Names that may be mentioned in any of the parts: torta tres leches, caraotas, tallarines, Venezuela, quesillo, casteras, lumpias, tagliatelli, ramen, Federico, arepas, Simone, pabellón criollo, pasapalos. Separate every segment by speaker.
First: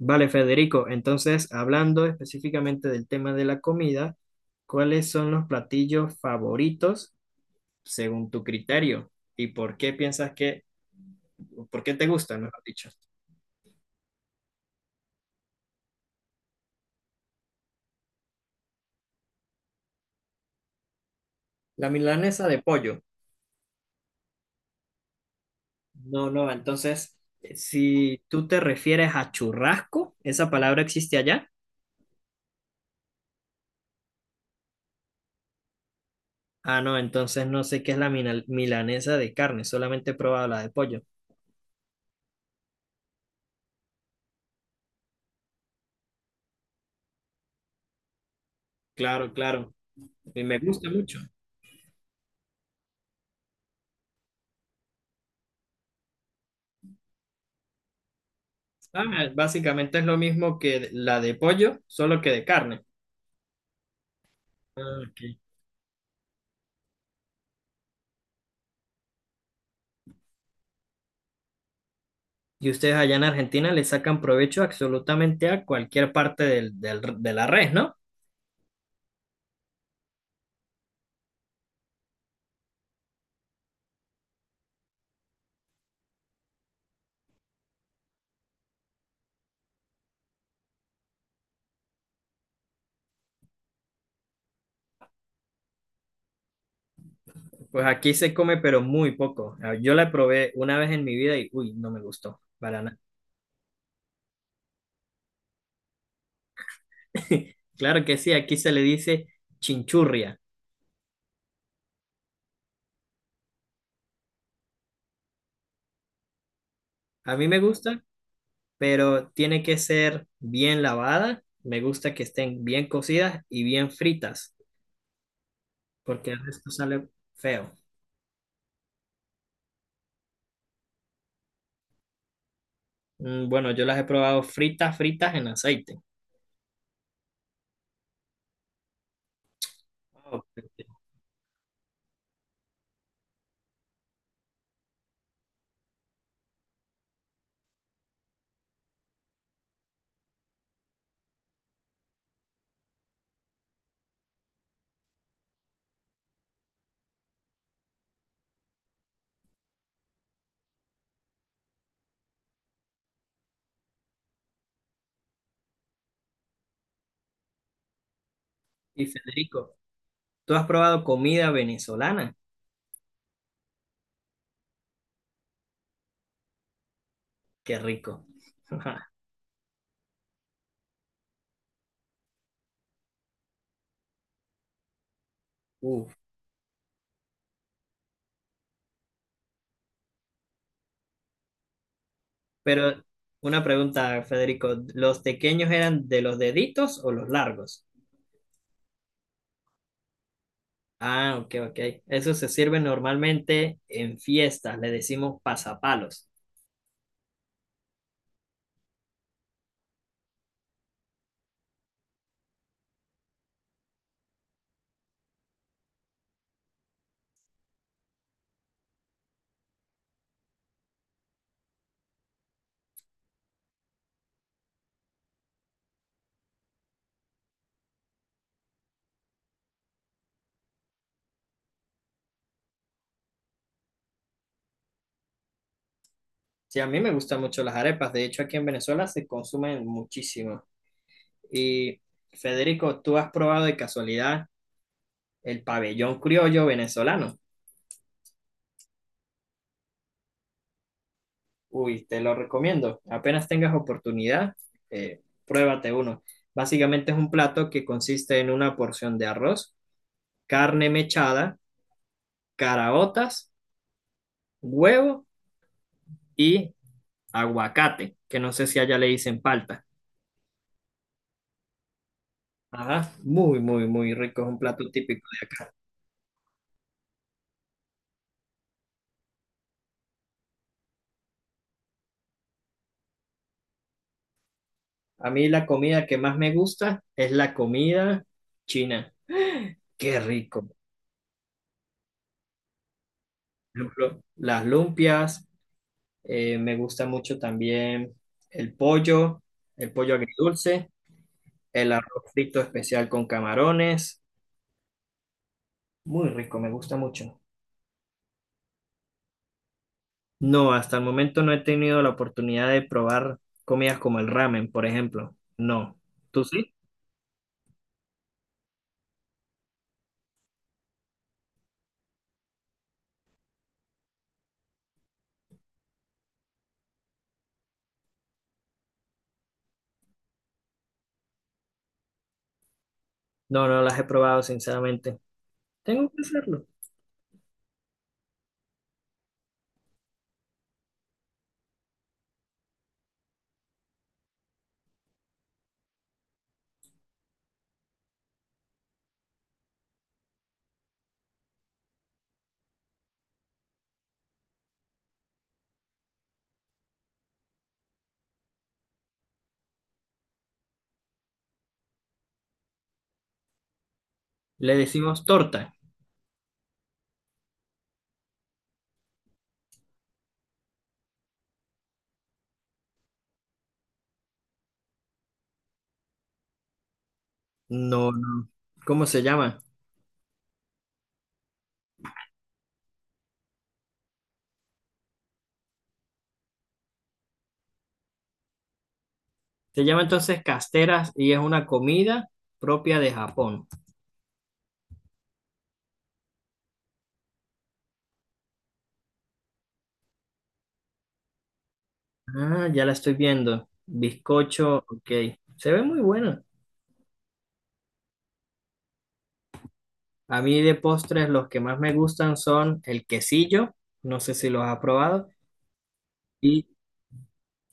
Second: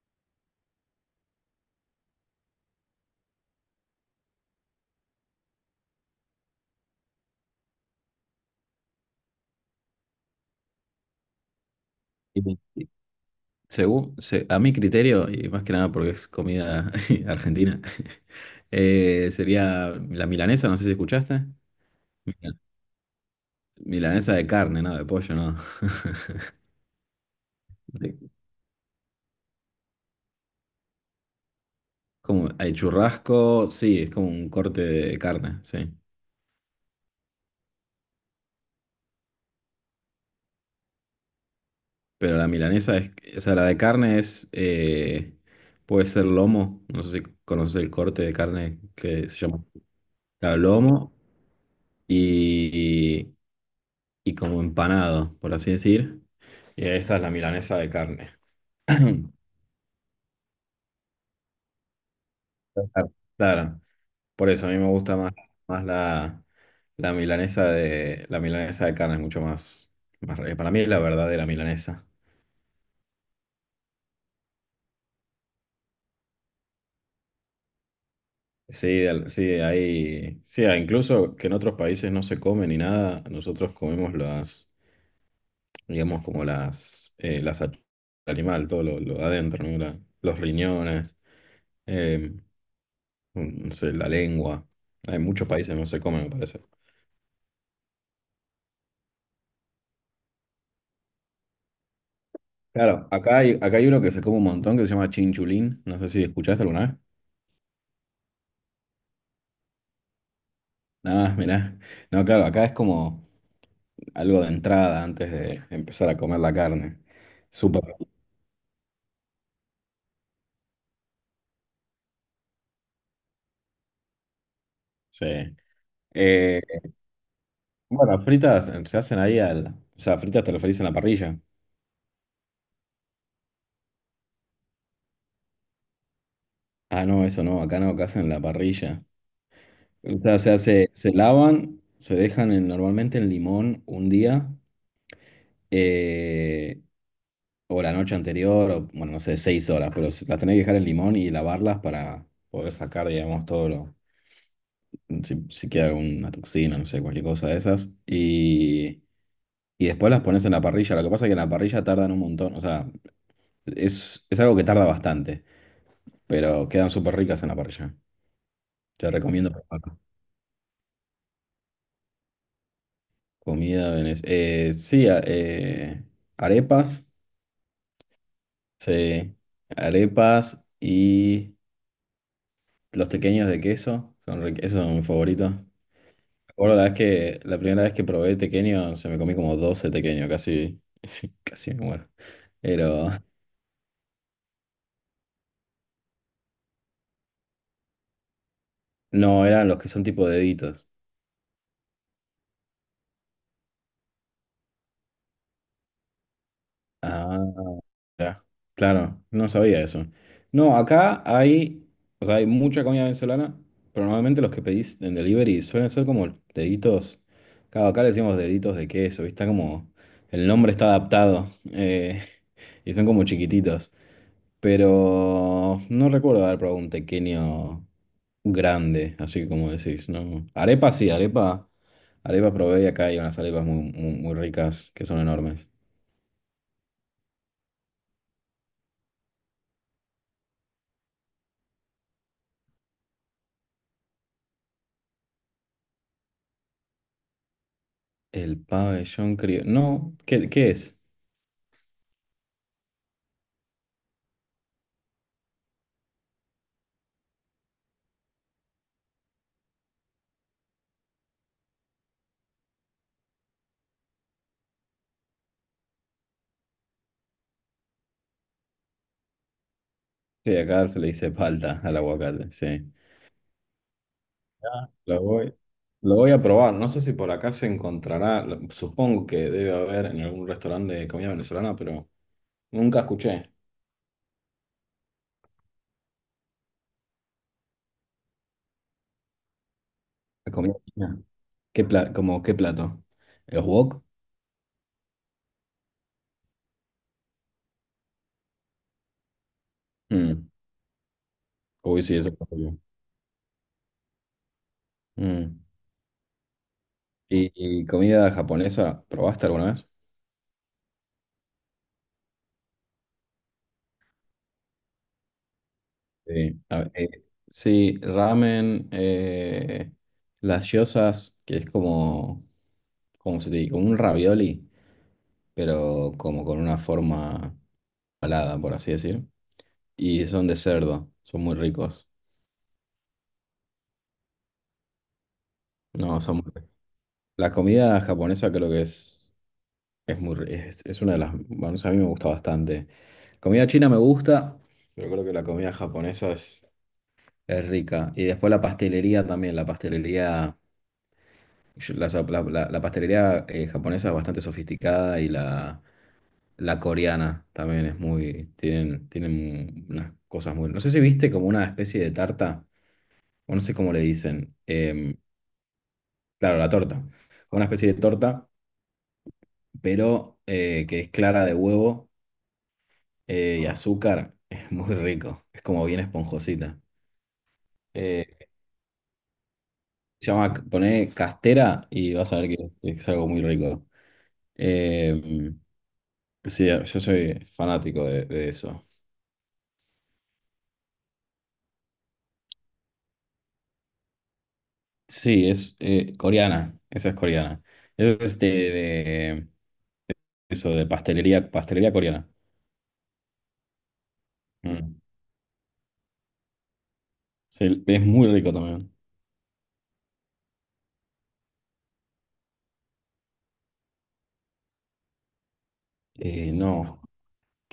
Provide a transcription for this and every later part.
Speaker 1: Vale, Federico, entonces hablando específicamente del tema de la comida, ¿cuáles son los platillos favoritos según tu criterio? ¿Y por qué piensas por qué te gustan,
Speaker 2: Y-
Speaker 1: mejor dicho?
Speaker 2: y a mi criterio, y más que nada porque es comida argentina, sería la milanesa, no sé si escuchaste.
Speaker 1: La milanesa
Speaker 2: Mila-
Speaker 1: de pollo.
Speaker 2: Milanesa de carne, ¿no? De pollo, ¿no?
Speaker 1: No, no, entonces,
Speaker 2: De-
Speaker 1: si tú te refieres a churrasco, ¿esa palabra existe allá?
Speaker 2: Como el churrasco, sí, es como un corte de carne, sí.
Speaker 1: Ah, no, entonces no sé qué es la milanesa de carne, solamente he probado la de pollo.
Speaker 2: Pero la milanesa es, o sea, la de carne es, puede ser lomo, no sé si conoces el corte de carne que
Speaker 1: Claro,
Speaker 2: se llama
Speaker 1: claro, y
Speaker 2: claro,
Speaker 1: me gusta
Speaker 2: lomo
Speaker 1: mucho.
Speaker 2: y, y como empanado, por así decir. Y esta es la milanesa de carne.
Speaker 1: Ah, básicamente es lo mismo que la de pollo, solo que de carne.
Speaker 2: Claro. Claro, por eso a mí me
Speaker 1: Ah,
Speaker 2: gusta
Speaker 1: ok.
Speaker 2: más, más la, la milanesa de carne, es mucho más, para mí es la verdadera milanesa.
Speaker 1: Y ustedes allá en Argentina le sacan provecho absolutamente a cualquier parte de la res, ¿no?
Speaker 2: Sí, sí, ahí, sí, ah, incluso que en otros países no se come ni nada, nosotros comemos las, digamos como las, animal, todo lo de adentro, ¿no? Los riñones, eh, no sé, la lengua. En muchos países no se come, me parece.
Speaker 1: Pues aquí se come, pero muy poco. Ah, yo la probé una vez en mi vida y, uy, no me gustó para nada.
Speaker 2: Claro, acá hay uno que se come un montón que se llama chinchulín. No sé si escuchaste alguna vez.
Speaker 1: Claro que sí, aquí se le dice chinchurria.
Speaker 2: Nada, mirá. No, claro, acá es como algo de entrada antes de empezar a comer la carne.
Speaker 1: A mí me
Speaker 2: Súper.
Speaker 1: gusta, pero tiene que ser bien lavada. Me gusta que estén bien cocidas y bien fritas,
Speaker 2: Sí.
Speaker 1: porque el
Speaker 2: Eh,
Speaker 1: resto sale feo.
Speaker 2: bueno, fritas se hacen ahí al. O sea, fritas te referís en la parrilla.
Speaker 1: Mm, bueno, yo las he probado fritas, fritas en aceite.
Speaker 2: Ah, no, eso no, acá no, acá hacen la parrilla. O sea,
Speaker 1: Ah,
Speaker 2: se hace,
Speaker 1: perfecto.
Speaker 2: se lavan, se dejan normalmente en limón un día. eh, o la noche anterior, o bueno, no sé, seis horas, pero las tenés que dejar en limón y lavarlas para poder sacar, digamos, todo lo, si queda alguna toxina, no sé, cualquier cosa de esas. Y después las pones en la parrilla. Lo que pasa es que en la parrilla tardan un montón, o sea, es algo que tarda bastante, pero quedan súper ricas en la parrilla.
Speaker 1: Y
Speaker 2: Te recomiendo
Speaker 1: Federico,
Speaker 2: probarlo.
Speaker 1: ¿tú has probado comida venezolana?
Speaker 2: Sí, arepas,
Speaker 1: Qué rico.
Speaker 2: sí, arepas y los pequeños de queso, esos son mis favoritos.
Speaker 1: Uf.
Speaker 2: Bueno, la primera vez que probé tequeño, se me comí como 12 tequeños, casi, casi me muero.
Speaker 1: Pero
Speaker 2: Pero
Speaker 1: una pregunta, Federico, ¿los pequeños eran de los deditos o los largos?
Speaker 2: no, eran los que son tipo deditos.
Speaker 1: Ah, ok, ok. Eso se sirve normalmente en fiestas, le decimos pasapalos.
Speaker 2: Ah. Ya, claro, no sabía eso. No, acá hay, o sea, hay mucha comida venezolana, pero normalmente los que pedís en delivery suelen ser como deditos, claro, acá le decimos deditos de queso, ¿viste? Como el nombre está adaptado y son como chiquititos, pero no recuerdo haber probado un pequeño grande, así como decís, ¿no? Arepa sí, arepa, arepa probé y acá hay unas arepas muy, muy, muy ricas que son enormes.
Speaker 1: Sí, a mí me gustan mucho las arepas, de hecho aquí en Venezuela se consumen muchísimo. Y Federico, ¿tú has probado de casualidad el pabellón criollo venezolano?
Speaker 2: El pabellón criollo. No, ¿qué, qué es?
Speaker 1: Uy, te lo recomiendo. Apenas tengas oportunidad, pruébate uno. Básicamente es un plato que consiste en una porción de arroz, carne mechada, caraotas, huevo y aguacate, que no sé si allá le dicen palta.
Speaker 2: Sí, acá se le dice palta al aguacate, sí.
Speaker 1: Ajá, muy, muy, muy rico. Es un plato
Speaker 2: Ah,
Speaker 1: típico.
Speaker 2: lo voy a probar. No sé si por acá se encontrará, supongo que debe haber en algún restaurante de comida venezolana, pero nunca escuché.
Speaker 1: A mí la comida que más me gusta es la comida china. Qué
Speaker 2: La
Speaker 1: rico.
Speaker 2: comida china. ¿Como qué plato? ¿Los
Speaker 1: Por
Speaker 2: wok?
Speaker 1: ejemplo, las lumpias. Me gusta mucho también el pollo, el pollo
Speaker 2: Mm.
Speaker 1: agridulce. El
Speaker 2: Uy, sí,
Speaker 1: arroz
Speaker 2: eso está
Speaker 1: frito
Speaker 2: muy bien.
Speaker 1: especial con camarones,
Speaker 2: Mm.
Speaker 1: muy rico, me gusta mucho.
Speaker 2: ¿Y, ¿Y comida japonesa probaste alguna vez?
Speaker 1: No, hasta el momento no he tenido la oportunidad de probar comidas como el ramen, por ejemplo. No. ¿Tú
Speaker 2: Sí,
Speaker 1: sí?
Speaker 2: a sí, ramen, las gyozas, que es como, como se te dice, como un ravioli, pero como con una forma alada por así decir. Y son de cerdo, son muy ricos.
Speaker 1: No, no las he probado, sinceramente. Tengo
Speaker 2: No,
Speaker 1: que
Speaker 2: son muy
Speaker 1: hacerlo.
Speaker 2: ricos. La comida japonesa creo que es, es una de las, bueno, a mí me gusta bastante. Comida china me gusta, pero creo que la comida japonesa es rica. Y después la pastelería también, la pastelería. Yo- La, sa- la- la- la pastelería japonesa es bastante sofisticada y la coreana también es muy, tienen, tienen unas cosas muy... No sé si viste como una especie de tarta, o no sé cómo le dicen.
Speaker 1: Le decimos torta.
Speaker 2: Claro, la torta. Como una especie de torta, pero que es clara de huevo y azúcar. Es muy rico. Es como bien esponjosita.
Speaker 1: No,
Speaker 2: Eh,
Speaker 1: no. ¿Cómo se llama?
Speaker 2: Poné castera y vas a ver que es algo muy rico. Em, Sí, yo soy fanático de eso.
Speaker 1: Se llama entonces casteras y es una comida propia de Japón.
Speaker 2: Sí, es coreana, esa es coreana. Es de, de- Eso, de pastelería, pastelería coreana.
Speaker 1: Ah, ya la estoy viendo. Bizcocho,
Speaker 2: Mm.
Speaker 1: ok. Se ve muy bueno.
Speaker 2: Sí, es muy rico también.
Speaker 1: A mí de postres los que más me gustan son el quesillo, no sé si los has probado, y
Speaker 2: No,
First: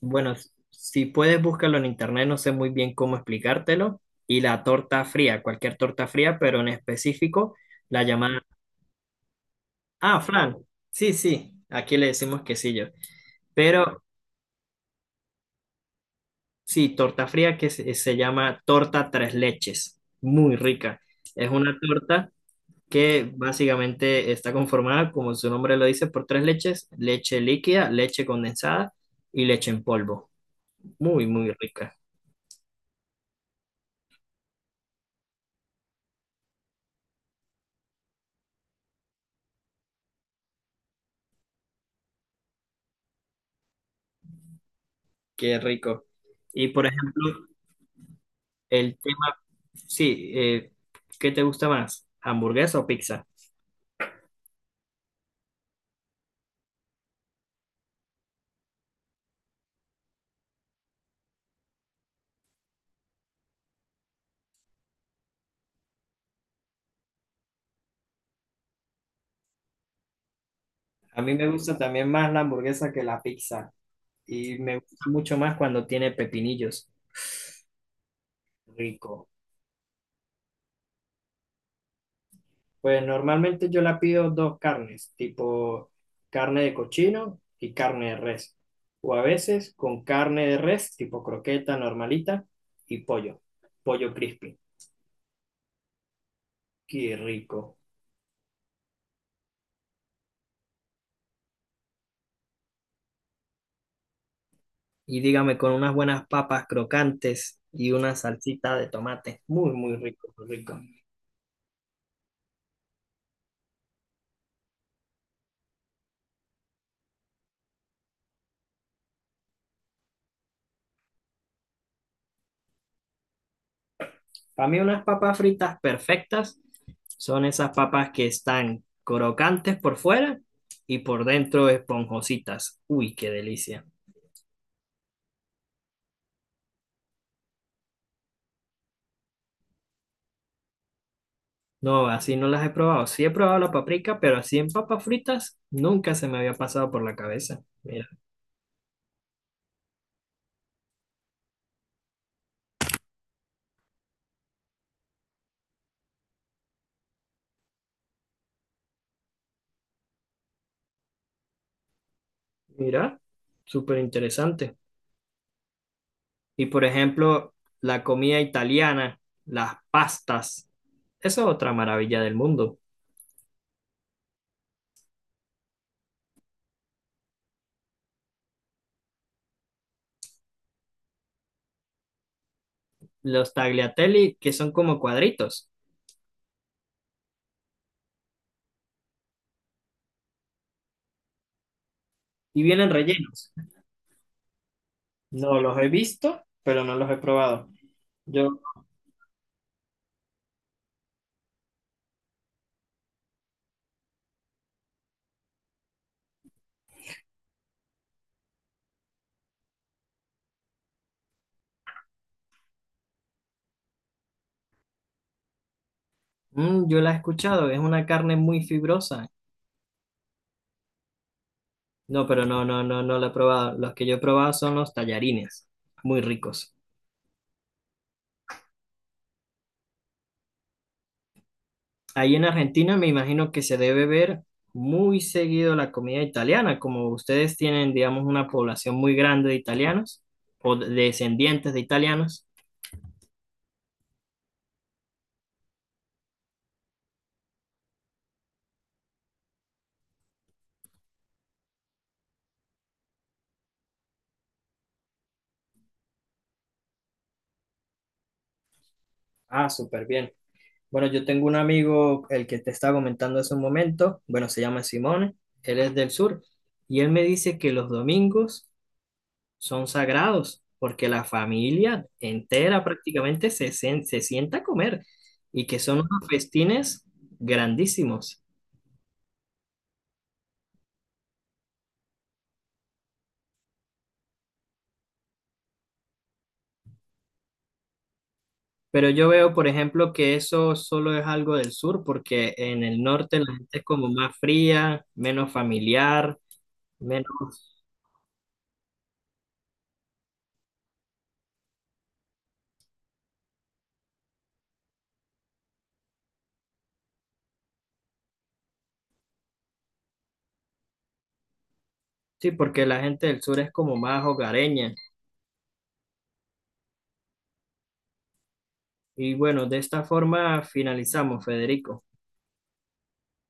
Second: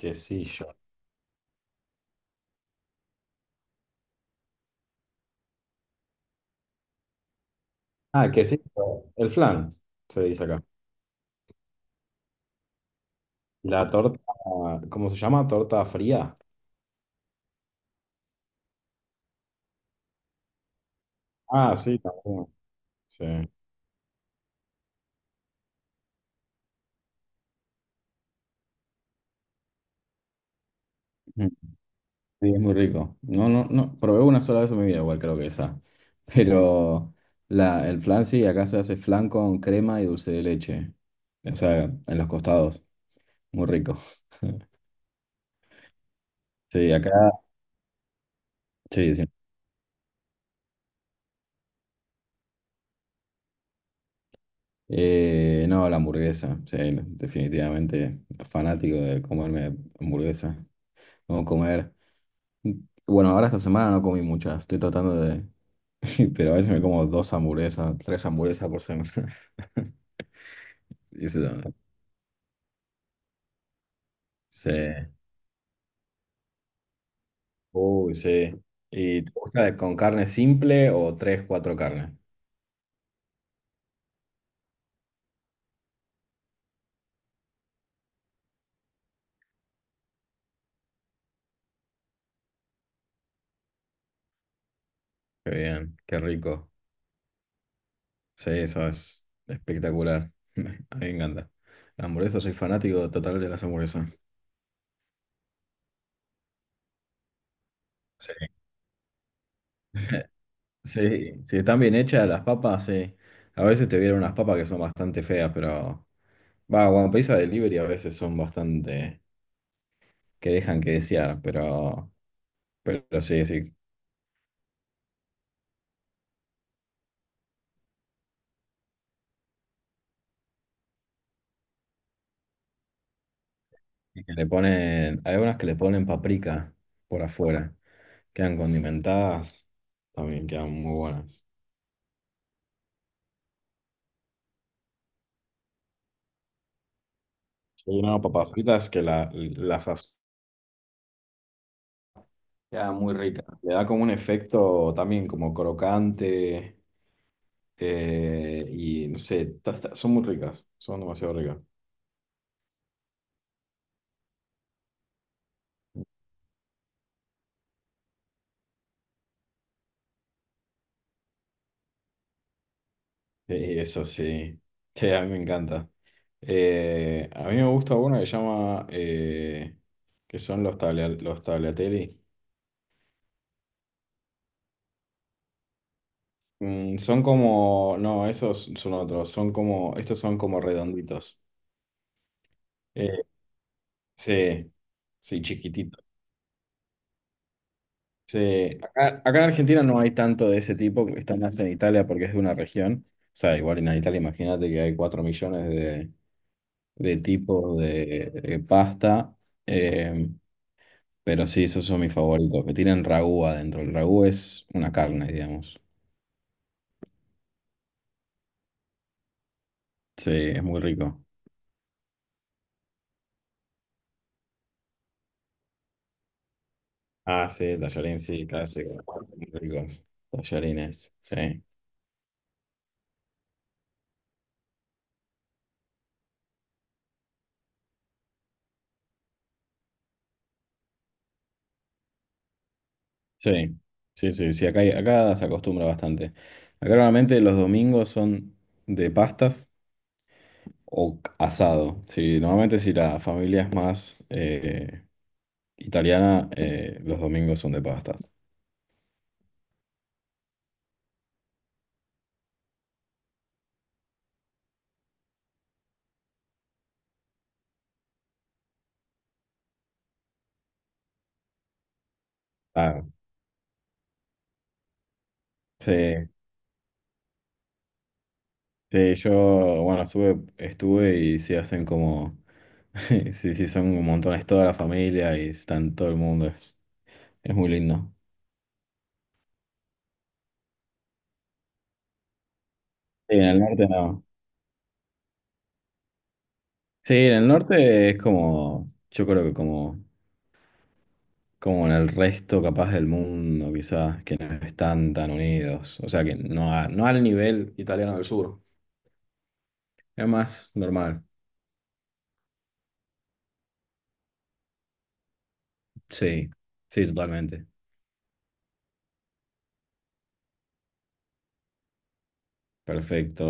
Speaker 1: bueno, si puedes búscalo en internet, no sé muy bien cómo explicártelo, y la torta fría, cualquier torta fría, pero en específico la
Speaker 2: Ah,
Speaker 1: llamada...
Speaker 2: quesillo. El flan,
Speaker 1: Ah,
Speaker 2: se dice
Speaker 1: flan
Speaker 2: acá.
Speaker 1: sí, sí, aquí le decimos quesillo,
Speaker 2: La
Speaker 1: pero
Speaker 2: torta, ¿cómo se llama? ¿Torta fría?
Speaker 1: sí, torta fría se llama torta tres leches, muy rica. Es
Speaker 2: Ah,
Speaker 1: una
Speaker 2: sí,
Speaker 1: torta
Speaker 2: también. Sí.
Speaker 1: que básicamente está conformada, como su nombre lo dice, por tres leches, leche líquida, leche condensada y leche en polvo. Muy, muy rica.
Speaker 2: Sí, es muy rico. No, no, no, probé una sola vez en mi vida, igual creo que esa. Pero la, el flan sí, acá se hace flan con crema y dulce de leche. O sea, en los costados. Muy rico.
Speaker 1: Qué rico. Y por
Speaker 2: Sí, acá.
Speaker 1: ejemplo, el
Speaker 2: Sí, sí.
Speaker 1: tema, sí, ¿qué te gusta más? ¿Hamburguesa o pizza?
Speaker 2: No, la hamburguesa. Sí, definitivamente fanático de comerme hamburguesa. No comer. Bueno, ahora esta semana no comí muchas. Estoy tratando de. Pero a veces me como dos hamburguesas, tres hamburguesas por semana.
Speaker 1: A mí
Speaker 2: Eso
Speaker 1: me
Speaker 2: también.
Speaker 1: gusta también más la hamburguesa que la pizza. Y
Speaker 2: Sí.
Speaker 1: me gusta mucho más cuando tiene pepinillos.
Speaker 2: Uy, sí. ¿Y
Speaker 1: Rico.
Speaker 2: te gusta con carne simple o tres, cuatro carnes?
Speaker 1: Pues normalmente yo la pido dos carnes, tipo carne de cochino y carne de res. O a veces con carne de res, tipo croqueta normalita y pollo, pollo crispy.
Speaker 2: Qué bien, qué rico.
Speaker 1: Qué rico.
Speaker 2: Sí, eso es espectacular. A mí me encanta. La hamburguesa, soy fanático total de las hamburguesas.
Speaker 1: Y dígame, con unas buenas papas crocantes y una
Speaker 2: Sí.
Speaker 1: salsita de tomate. Muy, muy rico, muy rico.
Speaker 2: Sí, si están bien hechas las papas, sí. A veces te vienen unas papas que son bastante feas, pero... Va, cuando pedís a delivery a veces son bastante... que dejan que desear, pero... Pero sí, sí.
Speaker 1: Para mí unas papas fritas perfectas son esas papas que están crocantes por fuera y por dentro esponjositas. Uy, qué delicia.
Speaker 2: Y que le ponen, hay unas que le ponen paprika por afuera. Quedan condimentadas, también quedan muy buenas.
Speaker 1: No, así no las he probado. Sí he probado la paprika, pero así en papas fritas nunca se me había pasado por la cabeza.
Speaker 2: Hay
Speaker 1: Mira,
Speaker 2: unas papas fritas quedan muy ricas. Le da como un efecto también como crocante y no sé, son muy ricas, son demasiado ricas.
Speaker 1: mira, súper interesante. Y por ejemplo, la comida italiana, las pastas, esa es otra maravilla del mundo.
Speaker 2: Sí, eso sí, sí, a mí me encanta. A mí me gusta una que llama, que son los, tablia- los tagliatelli.
Speaker 1: Los tagliatelli, que son como cuadritos
Speaker 2: Son como, no, esos son otros, son como, estos son como redonditos.
Speaker 1: y vienen
Speaker 2: Eh,
Speaker 1: rellenos.
Speaker 2: sí, sí,
Speaker 1: No los he
Speaker 2: chiquititos.
Speaker 1: visto, pero no los he probado. Yo,
Speaker 2: Sí. Acá en Argentina no hay tanto de ese tipo, que está más en Italia porque es de una región. O sea, igual en Italia imagínate que hay 4 millones de tipos de pasta, eh, pero sí, esos son mis favoritos, que tienen ragú adentro. El ragú es una carne, digamos.
Speaker 1: Yo la he escuchado, es una carne muy fibrosa.
Speaker 2: Sí, es muy rico.
Speaker 1: No, pero no, no, no, no lo he probado. Los que yo he probado son los tallarines, muy ricos.
Speaker 2: Ah, sí, tallarín, sí, clásico. Muy ricos. Tallarines, sí.
Speaker 1: Ahí en Argentina me imagino que se debe ver muy seguido la comida italiana, como ustedes tienen, digamos, una población muy grande de italianos o descendientes de italianos.
Speaker 2: Sí, sí, acá se acostumbra bastante. Acá normalmente los domingos son de pastas o asado. Sí, normalmente si la familia es más italiana, los domingos son de pastas.
Speaker 1: Ah, súper bien. Bueno, yo tengo un amigo, el que te estaba comentando hace un momento, bueno, se llama Simone, él es del sur, y él me dice que los domingos son sagrados, porque la familia entera
Speaker 2: Ah,
Speaker 1: prácticamente se sienta a comer y que
Speaker 2: sí,
Speaker 1: son unos festines grandísimos.
Speaker 2: sí, yo, bueno, estuve y sí hacen como, sí, sí, son montones toda la familia y están todo el mundo, es muy lindo.
Speaker 1: Pero yo veo, por ejemplo, que eso solo es algo del sur, porque en el
Speaker 2: Sí,
Speaker 1: norte
Speaker 2: en
Speaker 1: la
Speaker 2: el
Speaker 1: gente es
Speaker 2: norte
Speaker 1: como
Speaker 2: no.
Speaker 1: más fría, menos familiar,
Speaker 2: Sí, en el
Speaker 1: menos...
Speaker 2: norte es como, yo creo que como, como en el resto capaz del mundo, quizás, que no están tan unidos. O sea, que no, no al nivel italiano del sur. Es más normal.
Speaker 1: Sí, porque la gente del sur es como más hogareña.
Speaker 2: Sí, sí, totalmente.
Speaker 1: Y bueno, de esta forma finalizamos, Federico.
Speaker 2: Perfecto.